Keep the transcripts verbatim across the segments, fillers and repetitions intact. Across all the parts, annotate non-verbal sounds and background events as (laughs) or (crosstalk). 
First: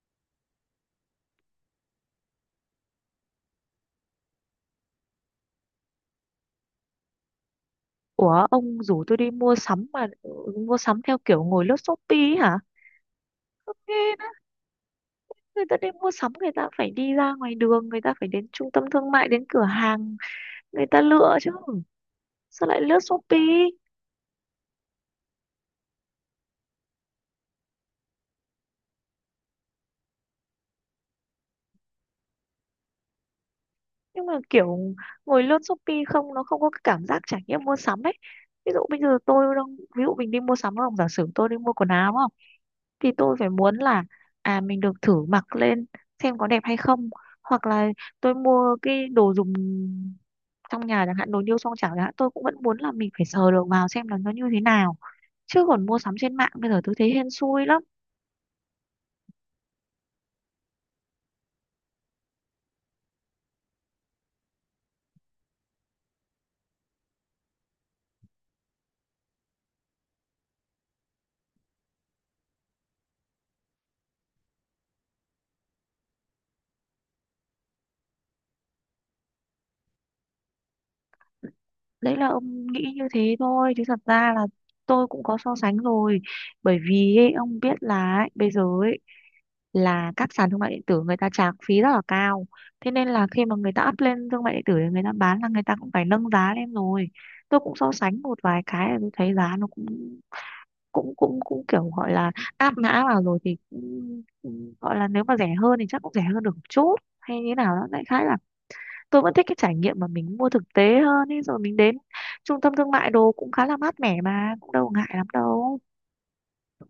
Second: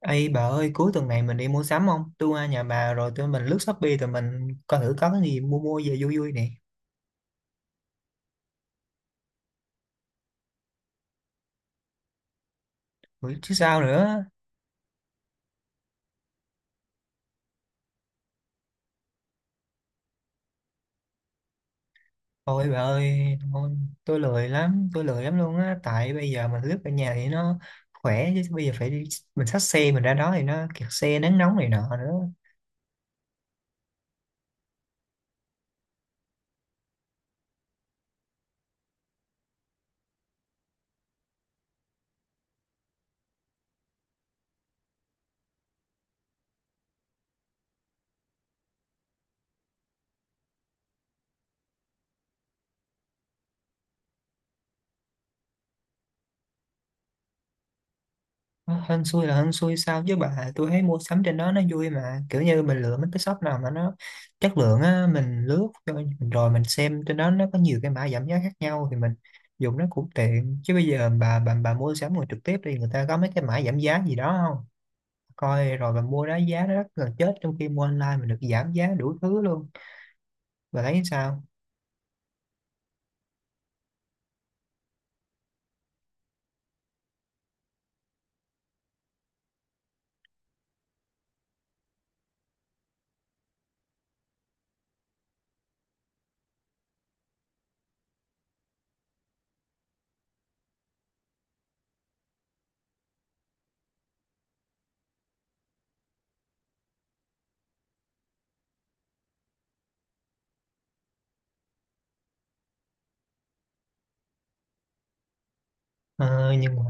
Ê bà ơi, cuối tuần này mình đi mua sắm không? Tôi qua nhà bà rồi tụi mình lướt Shopee, tụi mình coi thử có cái gì mua mua về vui vui nè. Ủa ông rủ tôi đi mua sắm mà ừ, mua sắm theo kiểu ngồi lướt Shopee ấy hả? Ủa, chứ sao Ghê nữa? đó. Người ta đi mua sắm người ta phải đi ra ngoài đường, người ta phải đến trung tâm thương mại, đến cửa hàng, người ta lựa chứ. Sao Ôi bà lại lướt ơi Shopee? thôi, tôi lười lắm, tôi lười lắm luôn á. Tại bây giờ mình lướt ở nhà thì nó khỏe, chứ bây giờ phải đi, mình xách xe mình ra đó thì nó kẹt xe, nắng nóng này nọ nữa. Nhưng mà kiểu ngồi lướt Shopee không nó không có cái cảm giác trải nghiệm mua sắm ấy. Ví dụ bây giờ tôi đang Ví dụ mình đi mua sắm đúng không? Giả sử tôi đi mua quần áo đúng không? Thì tôi phải muốn là à mình được thử mặc lên xem có đẹp hay không, hoặc là tôi mua cái đồ dùng trong nhà chẳng hạn, đồ niêu xoong chảo chẳng hạn, tôi cũng vẫn muốn là mình phải sờ được vào xem là nó như thế nào, chứ còn mua sắm trên mạng bây giờ tôi thấy hên xui lắm. Hên xui là hên xui sao chứ bà? Tôi thấy mua sắm trên đó nó vui mà. Kiểu như mình lựa mấy cái shop nào mà nó chất lượng á, mình lướt rồi rồi mình xem trên đó nó có nhiều cái mã giảm giá khác nhau, thì mình dùng nó cũng tiện. Chứ bây giờ bà bà, bà mua sắm ngoài trực tiếp đi, người ta có mấy cái mã giảm giá gì đó không? Coi rồi bà mua đó giá nó rất gần chết, trong khi mua online mình được giảm giá đủ thứ luôn. Bà thấy sao? Đấy là ông nghĩ như thế thôi, chứ thật ra là tôi cũng có so sánh rồi. Bởi vì ấy, ông biết là ấy, bây giờ ấy, là các sàn thương mại điện tử người ta trả phí rất là cao, thế nên là khi mà người ta up lên thương mại điện tử để người ta bán là người ta cũng phải nâng giá lên rồi. Tôi cũng so sánh một vài cái là tôi thấy giá nó cũng cũng cũng cũng kiểu gọi là áp mã vào rồi thì cũng- cũng gọi là nếu mà rẻ hơn thì chắc cũng rẻ hơn được một chút hay như nào đó, đại khái là tôi vẫn thích cái trải nghiệm mà mình mua thực tế hơn ấy, rồi mình đến trung tâm thương mại đồ cũng khá là mát mẻ mà cũng đâu ngại lắm đâu. Ờ, nhưng mà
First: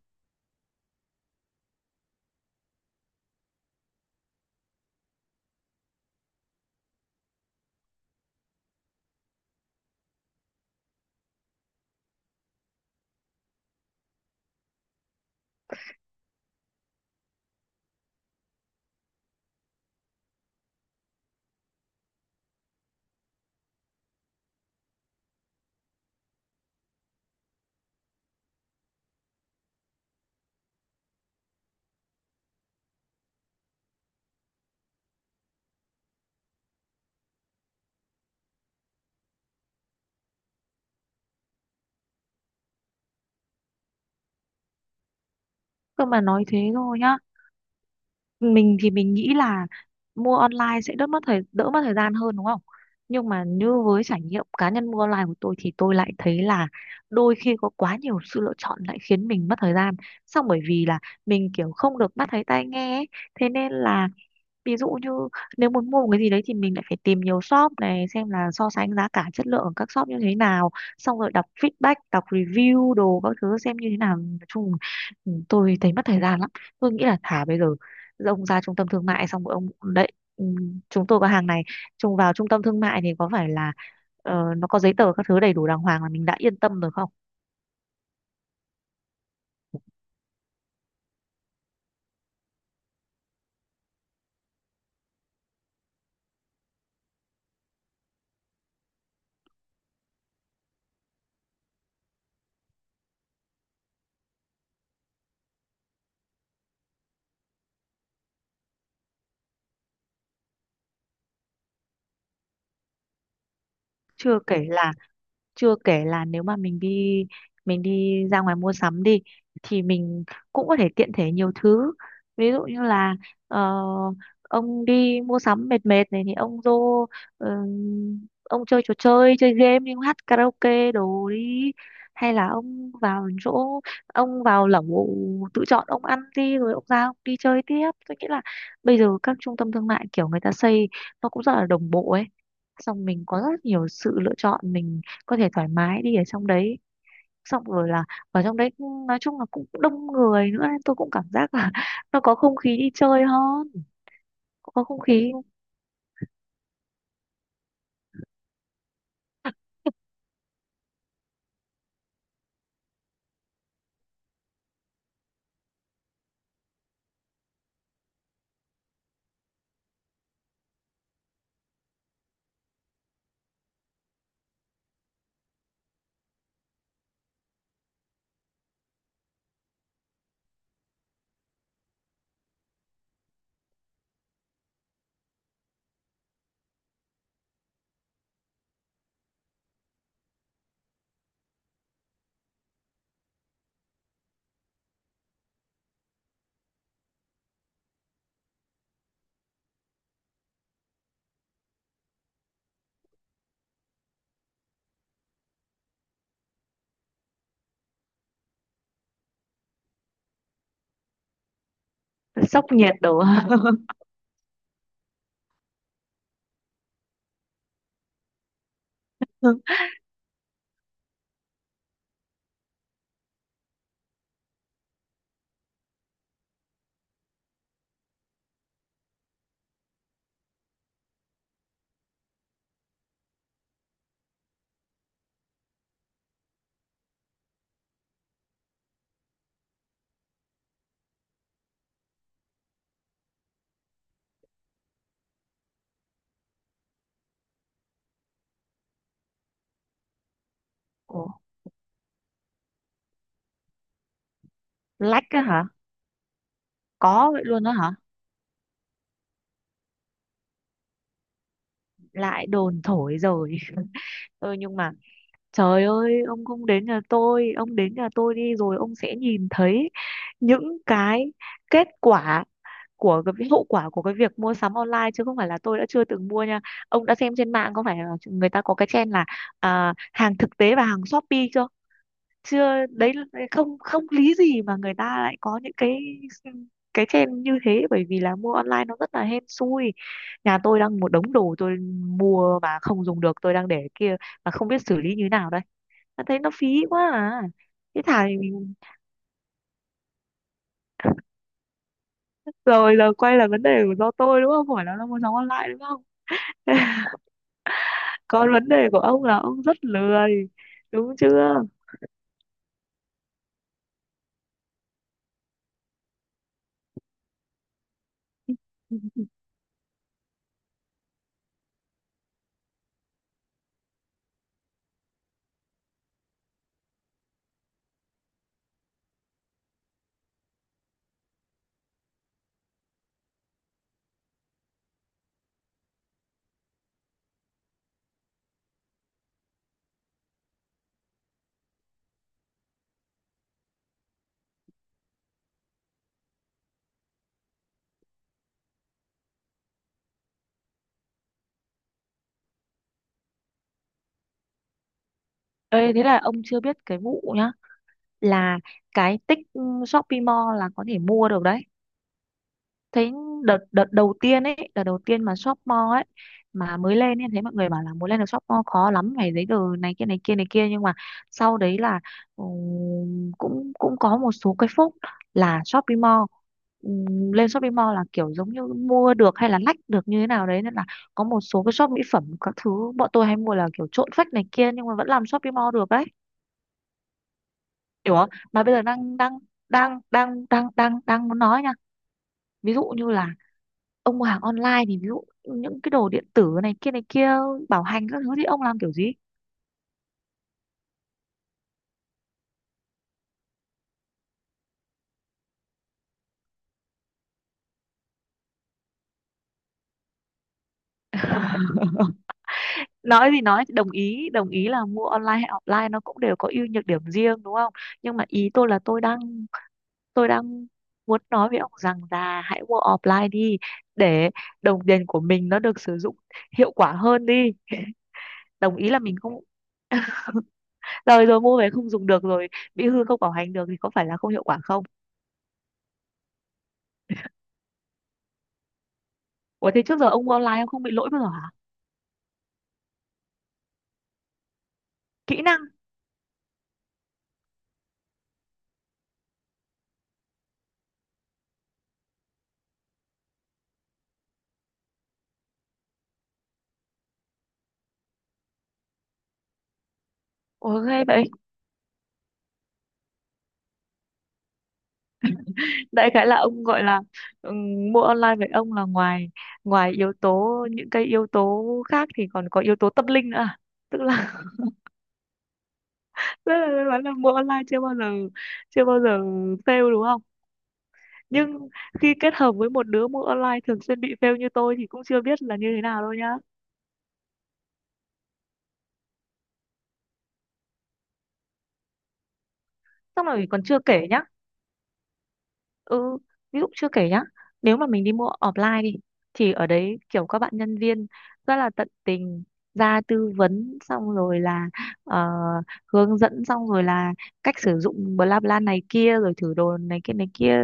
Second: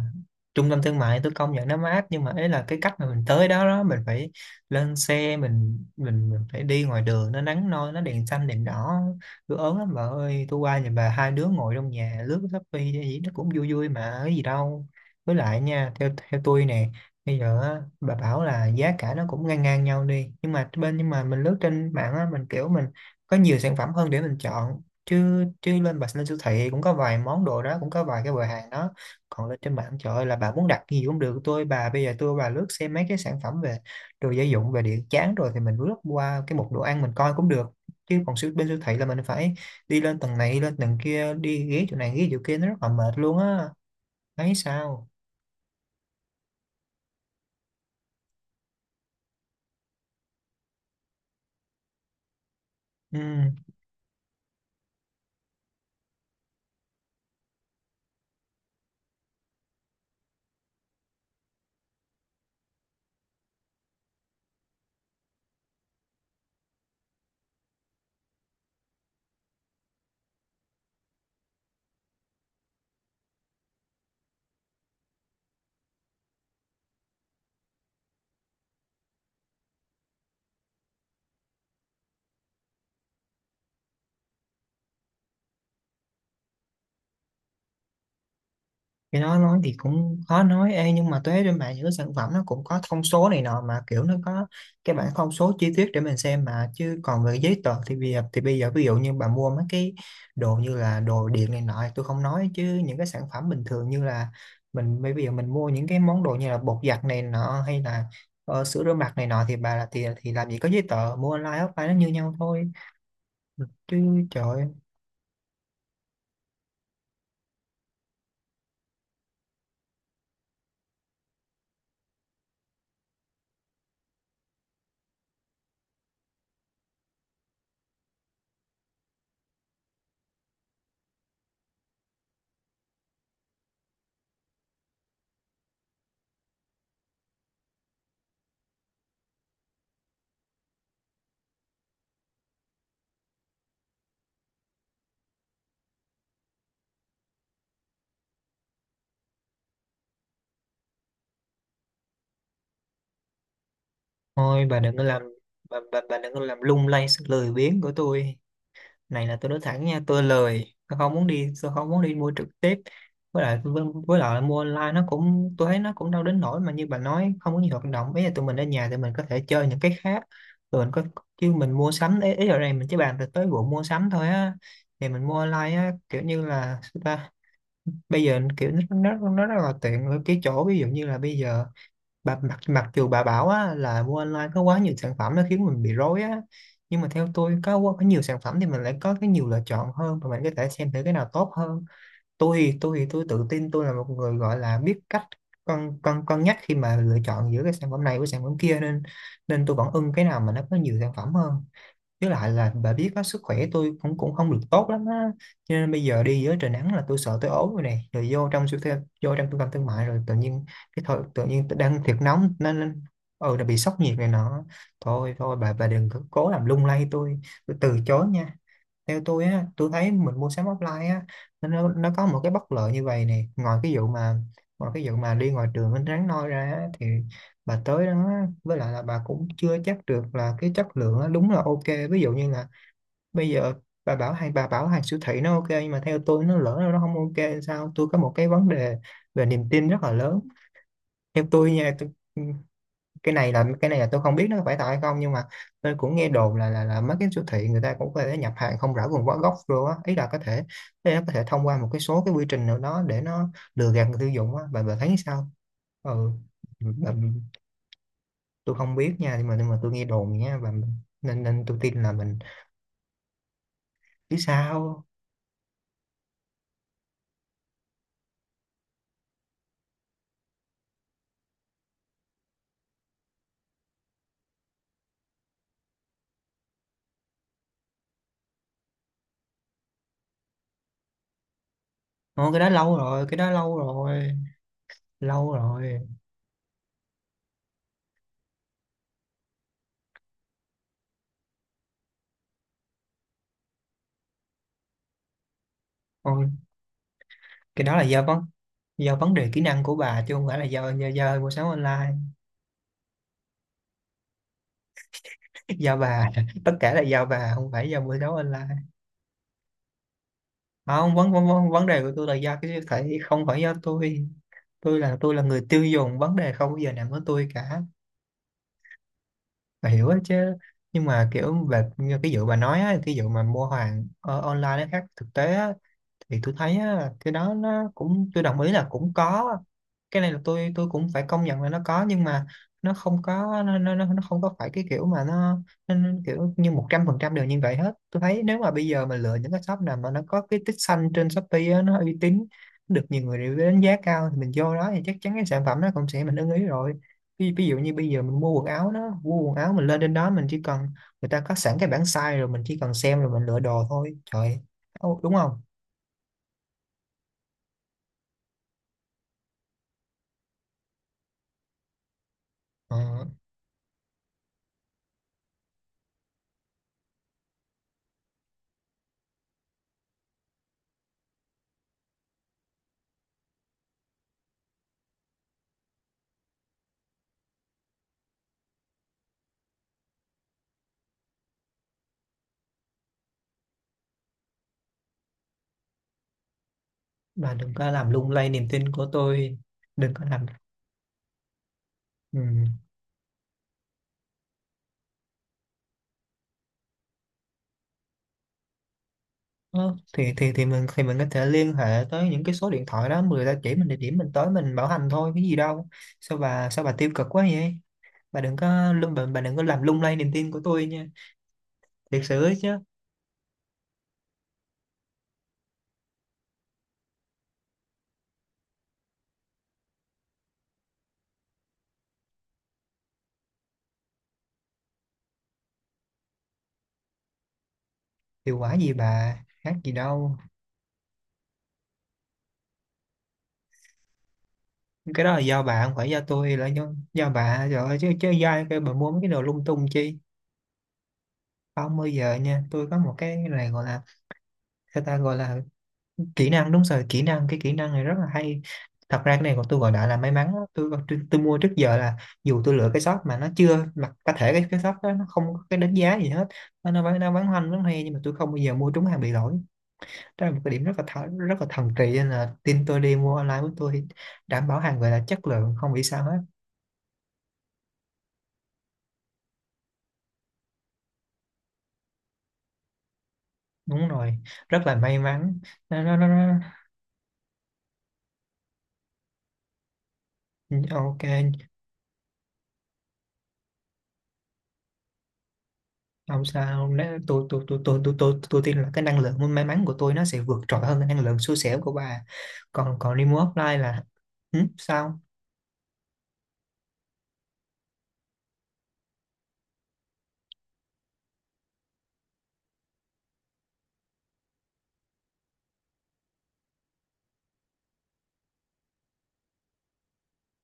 trung tâm thương mại tôi công nhận nó mát, nhưng mà ấy là cái cách mà mình tới đó đó mình phải lên xe mình, mình, mình phải đi ngoài đường nó nắng nôi, nó đèn xanh đèn đỏ, tôi ớn lắm bà ơi. Tôi qua nhà bà hai đứa ngồi trong nhà lướt Shopee hay gì nó cũng vui vui mà, cái gì đâu. Với lại nha, theo theo tôi nè, bây giờ á, bà bảo là giá cả nó cũng ngang ngang nhau đi, nhưng mà bên, nhưng mà mình lướt trên mạng á, mình kiểu mình có nhiều sản phẩm hơn để mình chọn, chứ chứ lên bà lên siêu thị cũng có vài món đồ đó, cũng có vài cái quầy hàng đó. Còn lên trên mạng, trời ơi, là bà muốn đặt cái gì cũng được. Tôi bà bây giờ tôi bà lướt xem mấy cái sản phẩm về đồ gia dụng, về điện chán rồi thì mình lướt qua cái mục đồ ăn mình coi cũng được. Chứ còn siêu bên siêu thị là mình phải đi lên tầng này lên tầng kia, đi ghế chỗ này ghế chỗ kia, nó rất là mệt luôn á. Thấy sao? Cơ mà nói thế thôi nhá, mình thì mình nghĩ là mua online sẽ đỡ mất thời đỡ mất thời gian hơn đúng không, Ừ. nhưng mà như với trải nghiệm cá nhân mua online của tôi thì tôi lại thấy là đôi khi có quá nhiều sự lựa chọn lại khiến mình mất thời gian. Xong bởi vì là mình kiểu không được mắt thấy tai nghe ấy. Thế nên là ví dụ như nếu muốn mua một cái gì đấy thì mình lại phải tìm nhiều shop này xem là so sánh giá cả chất lượng ở các shop như thế nào, xong rồi đọc feedback đọc review đồ các thứ xem như thế nào. Nói chung ừ, tôi thấy mất thời gian lắm. Tôi nghĩ là thả bây giờ ông ra trung tâm thương mại xong rồi ông đấy, ừ, chúng tôi có hàng này, trùng vào trung tâm thương mại thì có phải là ờ, nó có giấy tờ các thứ đầy đủ đàng hoàng là mình đã yên tâm rồi không? Cái đó nói thì cũng khó nói. Ê, nhưng mà thuế trên mạng những cái sản phẩm nó cũng có thông số này nọ mà, kiểu nó có cái bảng thông số chi tiết để mình xem mà. Chứ còn về giấy tờ thì bây giờ, thì bây giờ ví dụ như bà mua mấy cái đồ như là đồ điện này nọ thì tôi không nói, chứ những cái sản phẩm bình thường như là mình bây giờ mình mua những cái món đồ như là bột giặt này nọ hay là ờ, sữa rửa mặt này nọ thì bà là thì thì làm gì có giấy tờ, mua online offline nó như nhau thôi chứ. chưa Trời kể ơi, là chưa kể là nếu mà mình đi mình đi ra ngoài mua sắm đi thì mình cũng có thể tiện thể nhiều thứ. Ví dụ như là ờ, ông đi mua sắm mệt mệt này thì ông vô ừm, ông chơi trò chơi, chơi game, đi hát karaoke đồ đi, hay là ông vào chỗ ông vào lẩu tự chọn ông ăn đi rồi ông ra ông đi chơi tiếp. Tôi nghĩ là bây giờ các trung tâm thương mại kiểu người ta xây nó cũng rất là đồng bộ ấy, xong mình có rất nhiều sự lựa chọn, mình có thể thoải mái đi ở trong đấy, xong rồi là ở trong đấy cũng- nói chung là cũng đông người nữa, nên tôi cũng cảm giác là (laughs) nó có không khí đi chơi hơn. thôi Cũng bà có đừng không có làm, khí bà, bà, bà đừng có làm lung lay sự lười biếng của tôi. Này là tôi nói thẳng nha, tôi lười, tôi không muốn đi, tôi không muốn đi mua trực tiếp. Với lại với, với lại mua online nó cũng, tôi thấy nó cũng đâu đến nỗi mà như bà nói không có nhiều hoạt động. Ý là tụi mình ở nhà thì mình có thể chơi những cái khác, tụi mình có. Chứ mình mua sắm ấy, ý ở đây mình chỉ bàn được tới vụ mua sắm thôi á, thì mình mua online á kiểu như là sao ta, bây giờ kiểu nó nó nó rất là tiện ở cái chỗ, ví dụ như là bây giờ bà, mặc mặc dù bà bảo á, là mua online có quá nhiều sản phẩm nó khiến mình bị rối á, nhưng mà theo tôi có quá- có nhiều sản phẩm thì mình lại có cái nhiều lựa chọn hơn và mình có thể xem thử cái nào tốt hơn. Tôi thì tôi thì tôi tự tin tôi là một người gọi là biết cách cân cân cân nhắc khi mà lựa chọn giữa cái sản phẩm này với sản phẩm kia, nên nên tôi vẫn ưng cái nào mà nó có nhiều sản phẩm hơn. Với lại là bà biết á, sức khỏe tôi cũng cũng không được tốt lắm á, cho nên bây giờ đi dưới trời nắng là tôi sợ tôi ốm rồi nè. Rồi vô trong siêu thị, vô trong trung tâm thương mại rồi tự nhiên, cái thời tự nhiên đang thiệt nóng sốc nên nhiệt nên- đồ. ừ là bị sốc (laughs) nhiệt này nọ. Thôi thôi bà bà đừng có cố làm lung lay tôi tôi từ chối nha. Theo tôi á, tôi thấy mình mua sắm offline á, nó nó nó có một cái bất lợi như vậy nè. Ngoài cái vụ mà, ngoài cái vụ mà đi ngoài đường mình rắn noi ra á, thì bà tới đó á, với lại là bà cũng chưa chắc được là cái chất lượng á, đúng là ok. Ví dụ như là bây giờ bà bảo hay bà bảo hàng siêu thị nó ok, nhưng mà theo tôi nó lỡ nó không ok sao? Tôi có một cái vấn đề về niềm tin rất là lớn. Theo tôi nha, tôi, cái này là cái này là tôi không biết nó có phải thật hay không, nhưng mà tôi cũng nghe đồn là là, là mấy cái siêu thị người ta cũng có thể nhập hàng không rõ nguồn gốc rồi á. Ý là có thể, ý nó Ủa, có thể thông qua một cái số cái quy trình nào đó để nó lừa gạt người tiêu dùng á. Bà bà thấy lách á sao? hả? Ừ. Bà, Có vậy luôn đó hả? tôi không biết nha, nhưng mà nhưng mà tôi nghe đồn nha, và nên nên tôi tin là mình, Lại đồn thổi rồi. (laughs) chứ Ừ, nhưng mà sao. trời ơi ông không đến nhà tôi, ông đến nhà tôi đi rồi ông sẽ nhìn thấy những cái kết quả của cái vi- hậu quả của cái việc mua sắm online, chứ không phải là tôi đã chưa từng mua nha. Ông đã xem trên mạng có phải là người ta có cái trend là à, hàng thực tế và hàng Shopee chưa? Ồ, cái đó Chưa lâu đấy là- rồi, cái đó không lâu không rồi, lý gì mà người ta lại lâu có những cái rồi. cái trend như thế, bởi vì là mua online nó rất là hên xui. Nhà tôi đang một đống đồ tôi mua mà không dùng được, tôi đang để kia mà không biết xử lý như nào đây. Mà thấy Ôi, nó phí quá à. cái đó Thế là do thà thì vấn mình- do vấn đề kỹ năng của bà, chứ không phải là do do, do mua sắm online. rồi là quay lại vấn đề của do tôi đúng không phải là nó mua sắm online đúng Do không. bà (laughs) tất Thế cả là do bà, không phải do buổi đấu còn online. vấn đề của ông là ông rất lười, Không, đúng vấn vấn chưa? vấn vấn đề của tôi là do cái siêu thị, không phải do tôi. Tôi là tôi là người tiêu dùng, vấn đề không bao giờ nằm ở tôi cả, bà hiểu đó chứ. Nhưng mà kiểu về như cái vụ bà nói á, cái vụ mà mua hàng ờ, online nó khác thực tế á, thì tôi thấy á, cái đó nó cũng, tôi đồng ý là cũng có. Cái này là tôi tôi cũng phải công nhận là nó có, nhưng mà nó không có, nó nó, nó nó không có phải cái kiểu mà nó, nó, nó kiểu như một trăm phần trăm đều như vậy hết. Tôi thấy nếu mà bây giờ mà lựa những cái shop nào mà nó có cái tích xanh trên Shopee á, nó uy tín, nó được nhiều người review đánh giá cao thì mình vô đó thì chắc chắn cái sản phẩm nó cũng sẽ mình ưng ý rồi. Ví, ví dụ như bây giờ mình mua quần áo đó, mua quần áo mình lên trên đó mình chỉ cần, người ta có sẵn cái bảng size rồi mình chỉ cần xem rồi mình lựa đồ thôi. Trời ơi, đúng không? Ê, thế là ông chưa biết cái vụ nhá, là cái tích ừ, Shopee Mall là có thể mua được đấy. Thấy Ờ. đợt đợt đầu tiên ấy, đợt đầu tiên mà shop mall ấy mà mới lên ấy, thấy mọi người bảo là muốn lên được shop mall khó lắm phải giấy tờ này kia này kia này kia, nhưng mà sau đấy là ừm, cũng cũng có một số cái phúc là Shopee Mall. Ừm, lên Shopee Mall là kiểu giống như mua được hay là lách được như thế nào đấy, nên là có một số cái shop mỹ phẩm các thứ bọn tôi hay mua là kiểu trộn phách này kia nhưng mà vẫn làm Shopee Mall được đấy, Bạn đừng có làm hiểu không? lung lay Mà niềm bây giờ tin của đang đang tôi. đang Đừng có đang làm. đang đang đang muốn nói nha. Ừ. Ví dụ như là ông hàng online thì ví dụ những cái đồ điện tử này kia này kia, bảo hành các thứ thì ông làm kiểu gì? Ờ, thì thì thì mình thì mình có thể liên hệ tới những cái số điện thoại đó, người ta chỉ mình địa điểm mình tới mình bảo hành thôi, cái gì đâu. Sao bà, sao bà tiêu cực quá vậy? Bà đừng có lung, bà, bà đừng có làm lung lay niềm tin của tôi nha, thiệt sự ấy chứ. Nói thì nói, đồng ý đồng ý là mua online hay offline nó cũng đều có ưu nhược điểm riêng đúng không, nhưng mà ý tôi là tôi đang tôi đang muốn nói với ông rằng là hãy mua offline đi, để đồng tiền của mình nó được sử dụng hiệu quả hơn đi. Hiệu quả Đồng ý gì là mình không, bà, khác gì đâu. rồi rồi mua về không dùng được, rồi bị hư không bảo hành được thì có phải là không hiệu quả không. Cái đó là do bà, không phải do tôi, là do, do bà rồi chứ, chứ do ai kêu bà mua mấy cái đồ lung Ủa thế tung trước giờ chi. ông mua online ông không bị lỗi bao giờ hả? Không bao giờ nha. Tôi có một cái này gọi là, người ta gọi Kỹ là năng. kỹ năng. Đúng rồi, kỹ năng, cái kỹ năng này rất là hay. Thật ra cái này còn tôi gọi lại là may mắn á. tôi, tôi tôi mua trước giờ là, dù tôi lựa cái shop mà nó chưa mặc, có thể cái cái shop đó nó không có cái đánh giá gì hết, nó nó bán, nó bán hoành bán hoe, nhưng mà tôi không bao giờ mua trúng hàng bị lỗi. Đó là một cái Ủa điểm rất là ghê th vậy. rất là thần kỳ, nên là tin tôi đi, mua online của tôi đảm bảo hàng về là chất lượng không bị Đại sao khái là hết. ông gọi là ừm, mua online với ông là ngoài ngoài yếu tố những cái yếu tố khác thì còn có yếu tố tâm linh nữa à? Tức Đúng là rồi, rất là may mắn. nó, nó, nó, (laughs) tức nó. là tôi nói là mua online chưa bao giờ chưa bao giờ fail đúng không, Ừ, ok. nhưng khi kết hợp với một đứa mua online thường xuyên bị fail như tôi thì cũng chưa biết là như thế nào đâu nhá. Không sao. Nếu tôi tôi tôi tôi tôi tôi tôi tin là cái năng lượng may mắn của tôi nó sẽ vượt trội hơn cái năng lượng xui xẻo của bà. Còn còn Xong remote rồi còn offline chưa là kể nhá. ừ, sao? Ừ, ví dụ chưa kể nhá, nếu mà mình đi mua offline đi, thì ở đấy kiểu các bạn nhân viên rất là tận tình, ra tư vấn xong rồi là ờ, hướng dẫn xong rồi là cách sử dụng bla bla này kia rồi thử đồ này kia này kia.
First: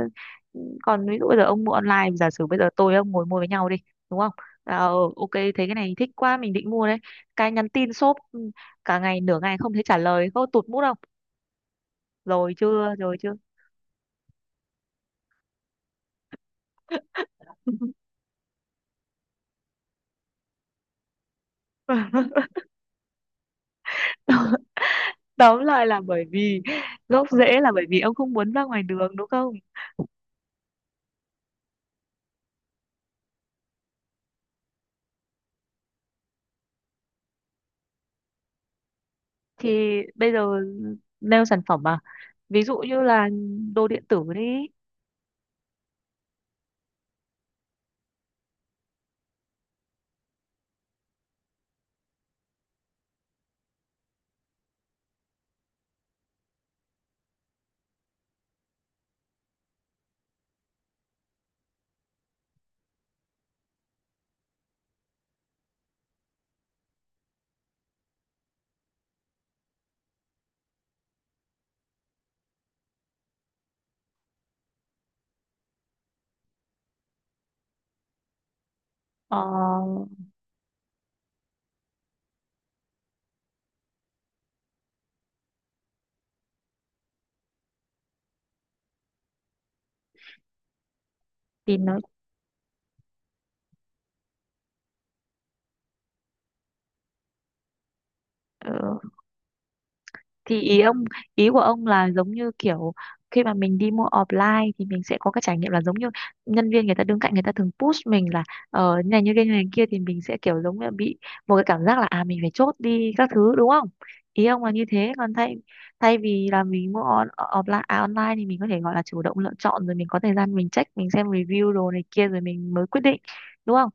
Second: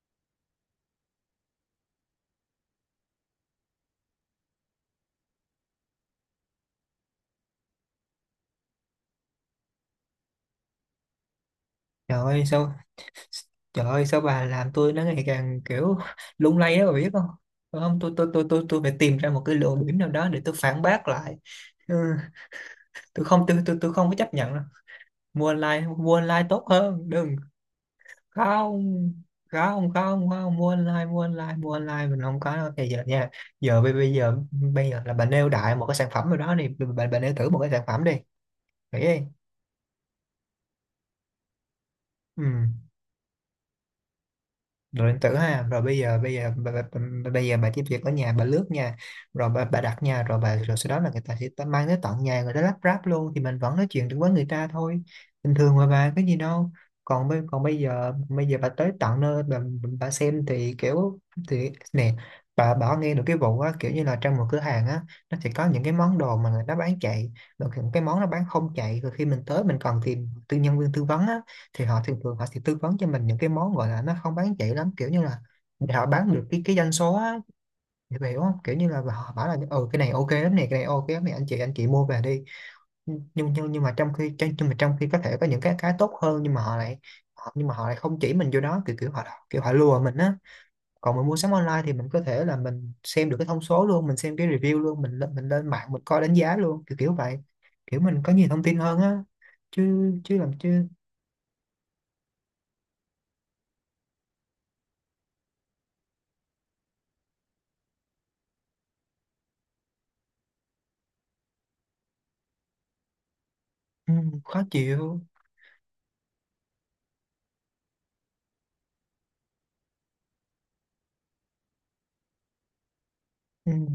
Còn ví dụ bây giờ ông mua online, giả sử bây giờ tôi ông ngồi mua với nhau đi, đúng không? À, ờ, ừ, ok thấy cái này thích quá mình định mua đấy. Cái nhắn tin shop ừ, cả ngày nửa ngày không thấy trả lời, có tụt mút không? Trời ơi Rồi sao chưa, rồi chưa. trời ơi sao bà làm tôi nó ngày càng kiểu lung lay đó bà biết không? Phải không? Tôi tôi tôi tôi tôi phải tìm ra một cái lỗ điểm nào đó để tôi phản bác lại. ừ, tôi không, tôi tôi tôi không có chấp nhận đâu. (laughs) Mua Tóm lại online, là mua bởi online vì tốt hơn, gốc đừng. rễ là bởi vì ông không muốn ra Không ngoài đường đúng không? không không không, mua online mua online mua online, mình không có thì giờ nha. Giờ bây bây giờ bây giờ là bà nêu đại một cái sản phẩm nào đó đi. Bà, bà nêu thử một cái sản phẩm đi. Nghĩ đi. Thì bây giờ nêu sản phẩm à, Ừ, ví dụ như là đồ điện tử đi. rồi điện tử ha. Rồi bây giờ bây giờ bà, bà, bà- bây giờ bà chỉ việc ở nhà bà lướt nha. Rồi bà, bà đặt nha, rồi bà, rồi sau đó là người ta sẽ ta mang tới tận nhà, người ta lắp ráp luôn thì mình vẫn nói chuyện được với người ta thôi. Bình thường mà bà, cái gì đâu. Còn bây còn bây giờ bây giờ bà tới tận nơi, bà, bà xem thì kiểu, thì nè. Bà bà có nghe được cái vụ á, kiểu như là trong một cửa hàng á, nó sẽ có những cái món đồ mà người ta bán chạy, rồi những cái món nó bán không chạy. Rồi khi mình tới mình còn tìm tư nhân viên tư vấn á, thì họ thường thường họ sẽ tư vấn cho mình những cái món gọi là nó không bán chạy lắm, kiểu như là để họ bán được cái cái doanh số á. Hiểu hiểu không, kiểu như là họ Ờ, bảo là ừ cái này ok lắm này, cái này ok lắm này, anh chị anh chị mua về đi. Nhưng nhưng nhưng mà trong khi trong- nhưng mà trong khi có thể có những cái cái tốt hơn nhưng mà họ lại, họ, nhưng mà họ lại không chỉ mình vô đó, kiểu kiểu họ, kiểu họ lùa mình á. Còn mình mua sắm thì online thì nó mình có thể là mình xem được cái thông số luôn, mình xem cái review luôn, mình lên mình lên mạng mình coi đánh giá luôn, kiểu kiểu vậy. Kiểu mình có nhiều thông tin hơn ờ, á. chứ chứ làm thì Ý chứ ông, ý của ông là giống như kiểu khi mà mình đi mua offline thì mình sẽ có cái trải nghiệm là giống như nhân viên người ta đứng cạnh người ta thường push mình là ờ như này như kia như này kia, thì mình sẽ kiểu giống như là bị một cái cảm giác là à mình phải chốt đi các thứ đúng không, Ừ, ý khó ông là như thế. chịu. Còn thay thay vì là mình mua on, offline à, online thì mình có thể gọi là chủ động lựa chọn, rồi mình có thời gian mình check mình xem review đồ này kia rồi mình mới quyết định Ừ, đúng không.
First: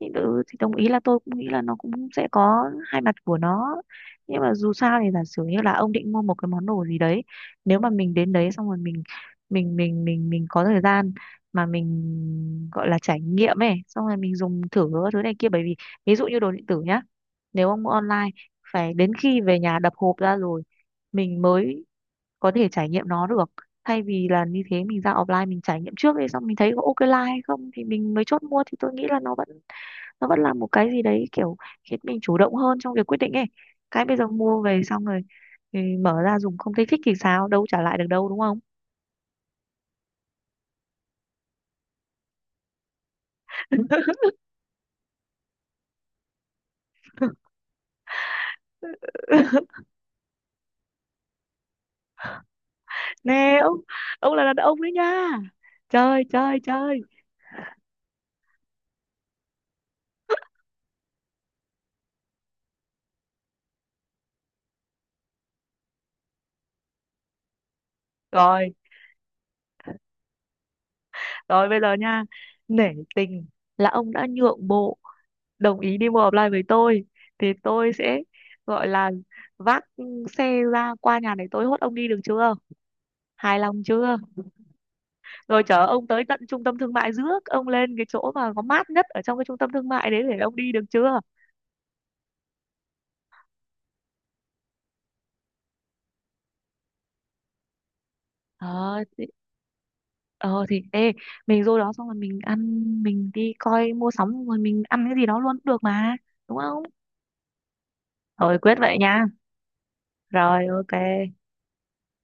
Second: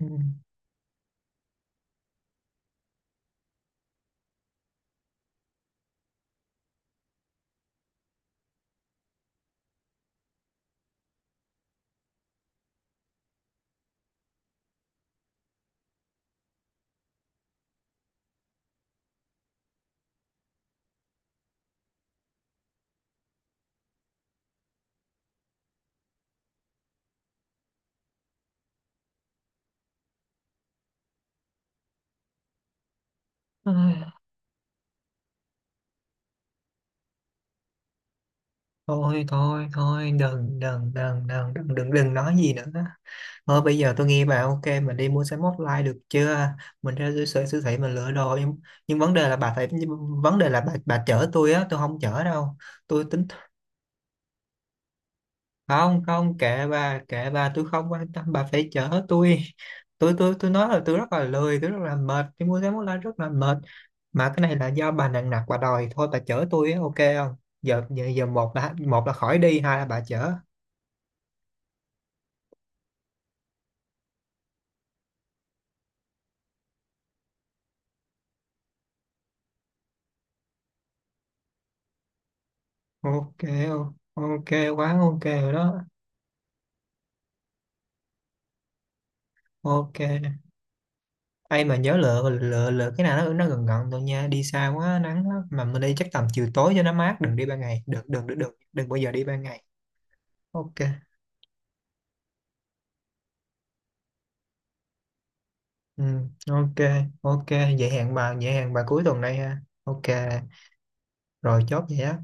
ừ. ừ, thì đồng ý là tôi cũng nghĩ là nó cũng sẽ có hai mặt của nó, nhưng mà dù sao thì giả sử như là ông định mua một cái món đồ gì đấy, nếu mà mình đến đấy xong rồi mình mình mình mình mình có thời gian mà mình gọi là trải nghiệm ấy, xong rồi mình dùng thử các thứ này kia, bởi vì ví dụ như đồ điện tử nhá, nếu ông mua online phải đến khi về nhà đập hộp ra rồi mình mới có thể trải nghiệm nó được, thay vì là như thế mình ra offline mình trải nghiệm trước đi, xong mình thấy có ok like hay không thì mình mới chốt mua, thì tôi nghĩ là nó vẫn nó vẫn là một cái gì đấy kiểu khiến mình chủ động hơn trong việc quyết định ấy. Cái Ai, bây giờ mua về xong rồi thì mở ra dùng không thấy thích thì sao, đâu trả lại được đâu đúng không? thôi thôi thôi, đừng đừng đừng đừng đừng đừng đừng nói gì nữa. Thôi bây giờ tôi nghe bà, ok mình đi mua sắm offline được chưa. Mình ra siêu thị, siêu thị mình lựa đồ. Nhưng nhưng vấn đề là bà phải (laughs) nhưng vấn đề là bà bà chở tôi á, tôi không chở đâu. Tôi tính. Nè ông ông là đàn ông đấy nha. Không Chơi không, chơi kệ chơi. bà kệ bà, tôi không quan tâm, bà phải chở tôi. Tôi tôi tôi nói là tôi rất là lười, tôi rất là mệt, tôi mua cái món lá rất là mệt. Mà cái này là do bà nặng nặc bà đòi thôi, bà chở tôi á, ok không? Giờ giờ, giờ một Rồi là một là khỏi đi, hai là bà chở. rồi bây giờ nha, nể tình là ông đã nhượng bộ đồng ý đi mua offline với tôi, thì tôi sẽ gọi là vác xe ra qua nhà này tôi hốt ông đi được chưa, Ok hài lòng không? chưa? Ok. Quá ok rồi Rồi đó. chở ông tới tận trung tâm thương mại, rước ông lên cái chỗ mà có mát nhất ở trong cái trung tâm thương Ok, mại đấy để ông đi được chưa. ai mà nhớ, lựa lựa lựa cái nào nó nó gần gần thôi nha, đi xa quá nắng lắm. Mà mình đi chắc tầm chiều tối cho nó mát, đừng đi ban ngày, đừng đừng đừng đừng đừng bao ờ giờ đi thì, ban ngày. ờ, Ok. thì ê, mình vô đó xong rồi mình ăn, mình đi coi mua sắm rồi mình ăn cái gì đó luôn cũng được Ừ, mà, đúng ok, không? ok, vậy hẹn bà, vậy Rồi hẹn quyết bà vậy cuối tuần nha, đây ha. Ok, rồi ok. rồi chốt vậy á.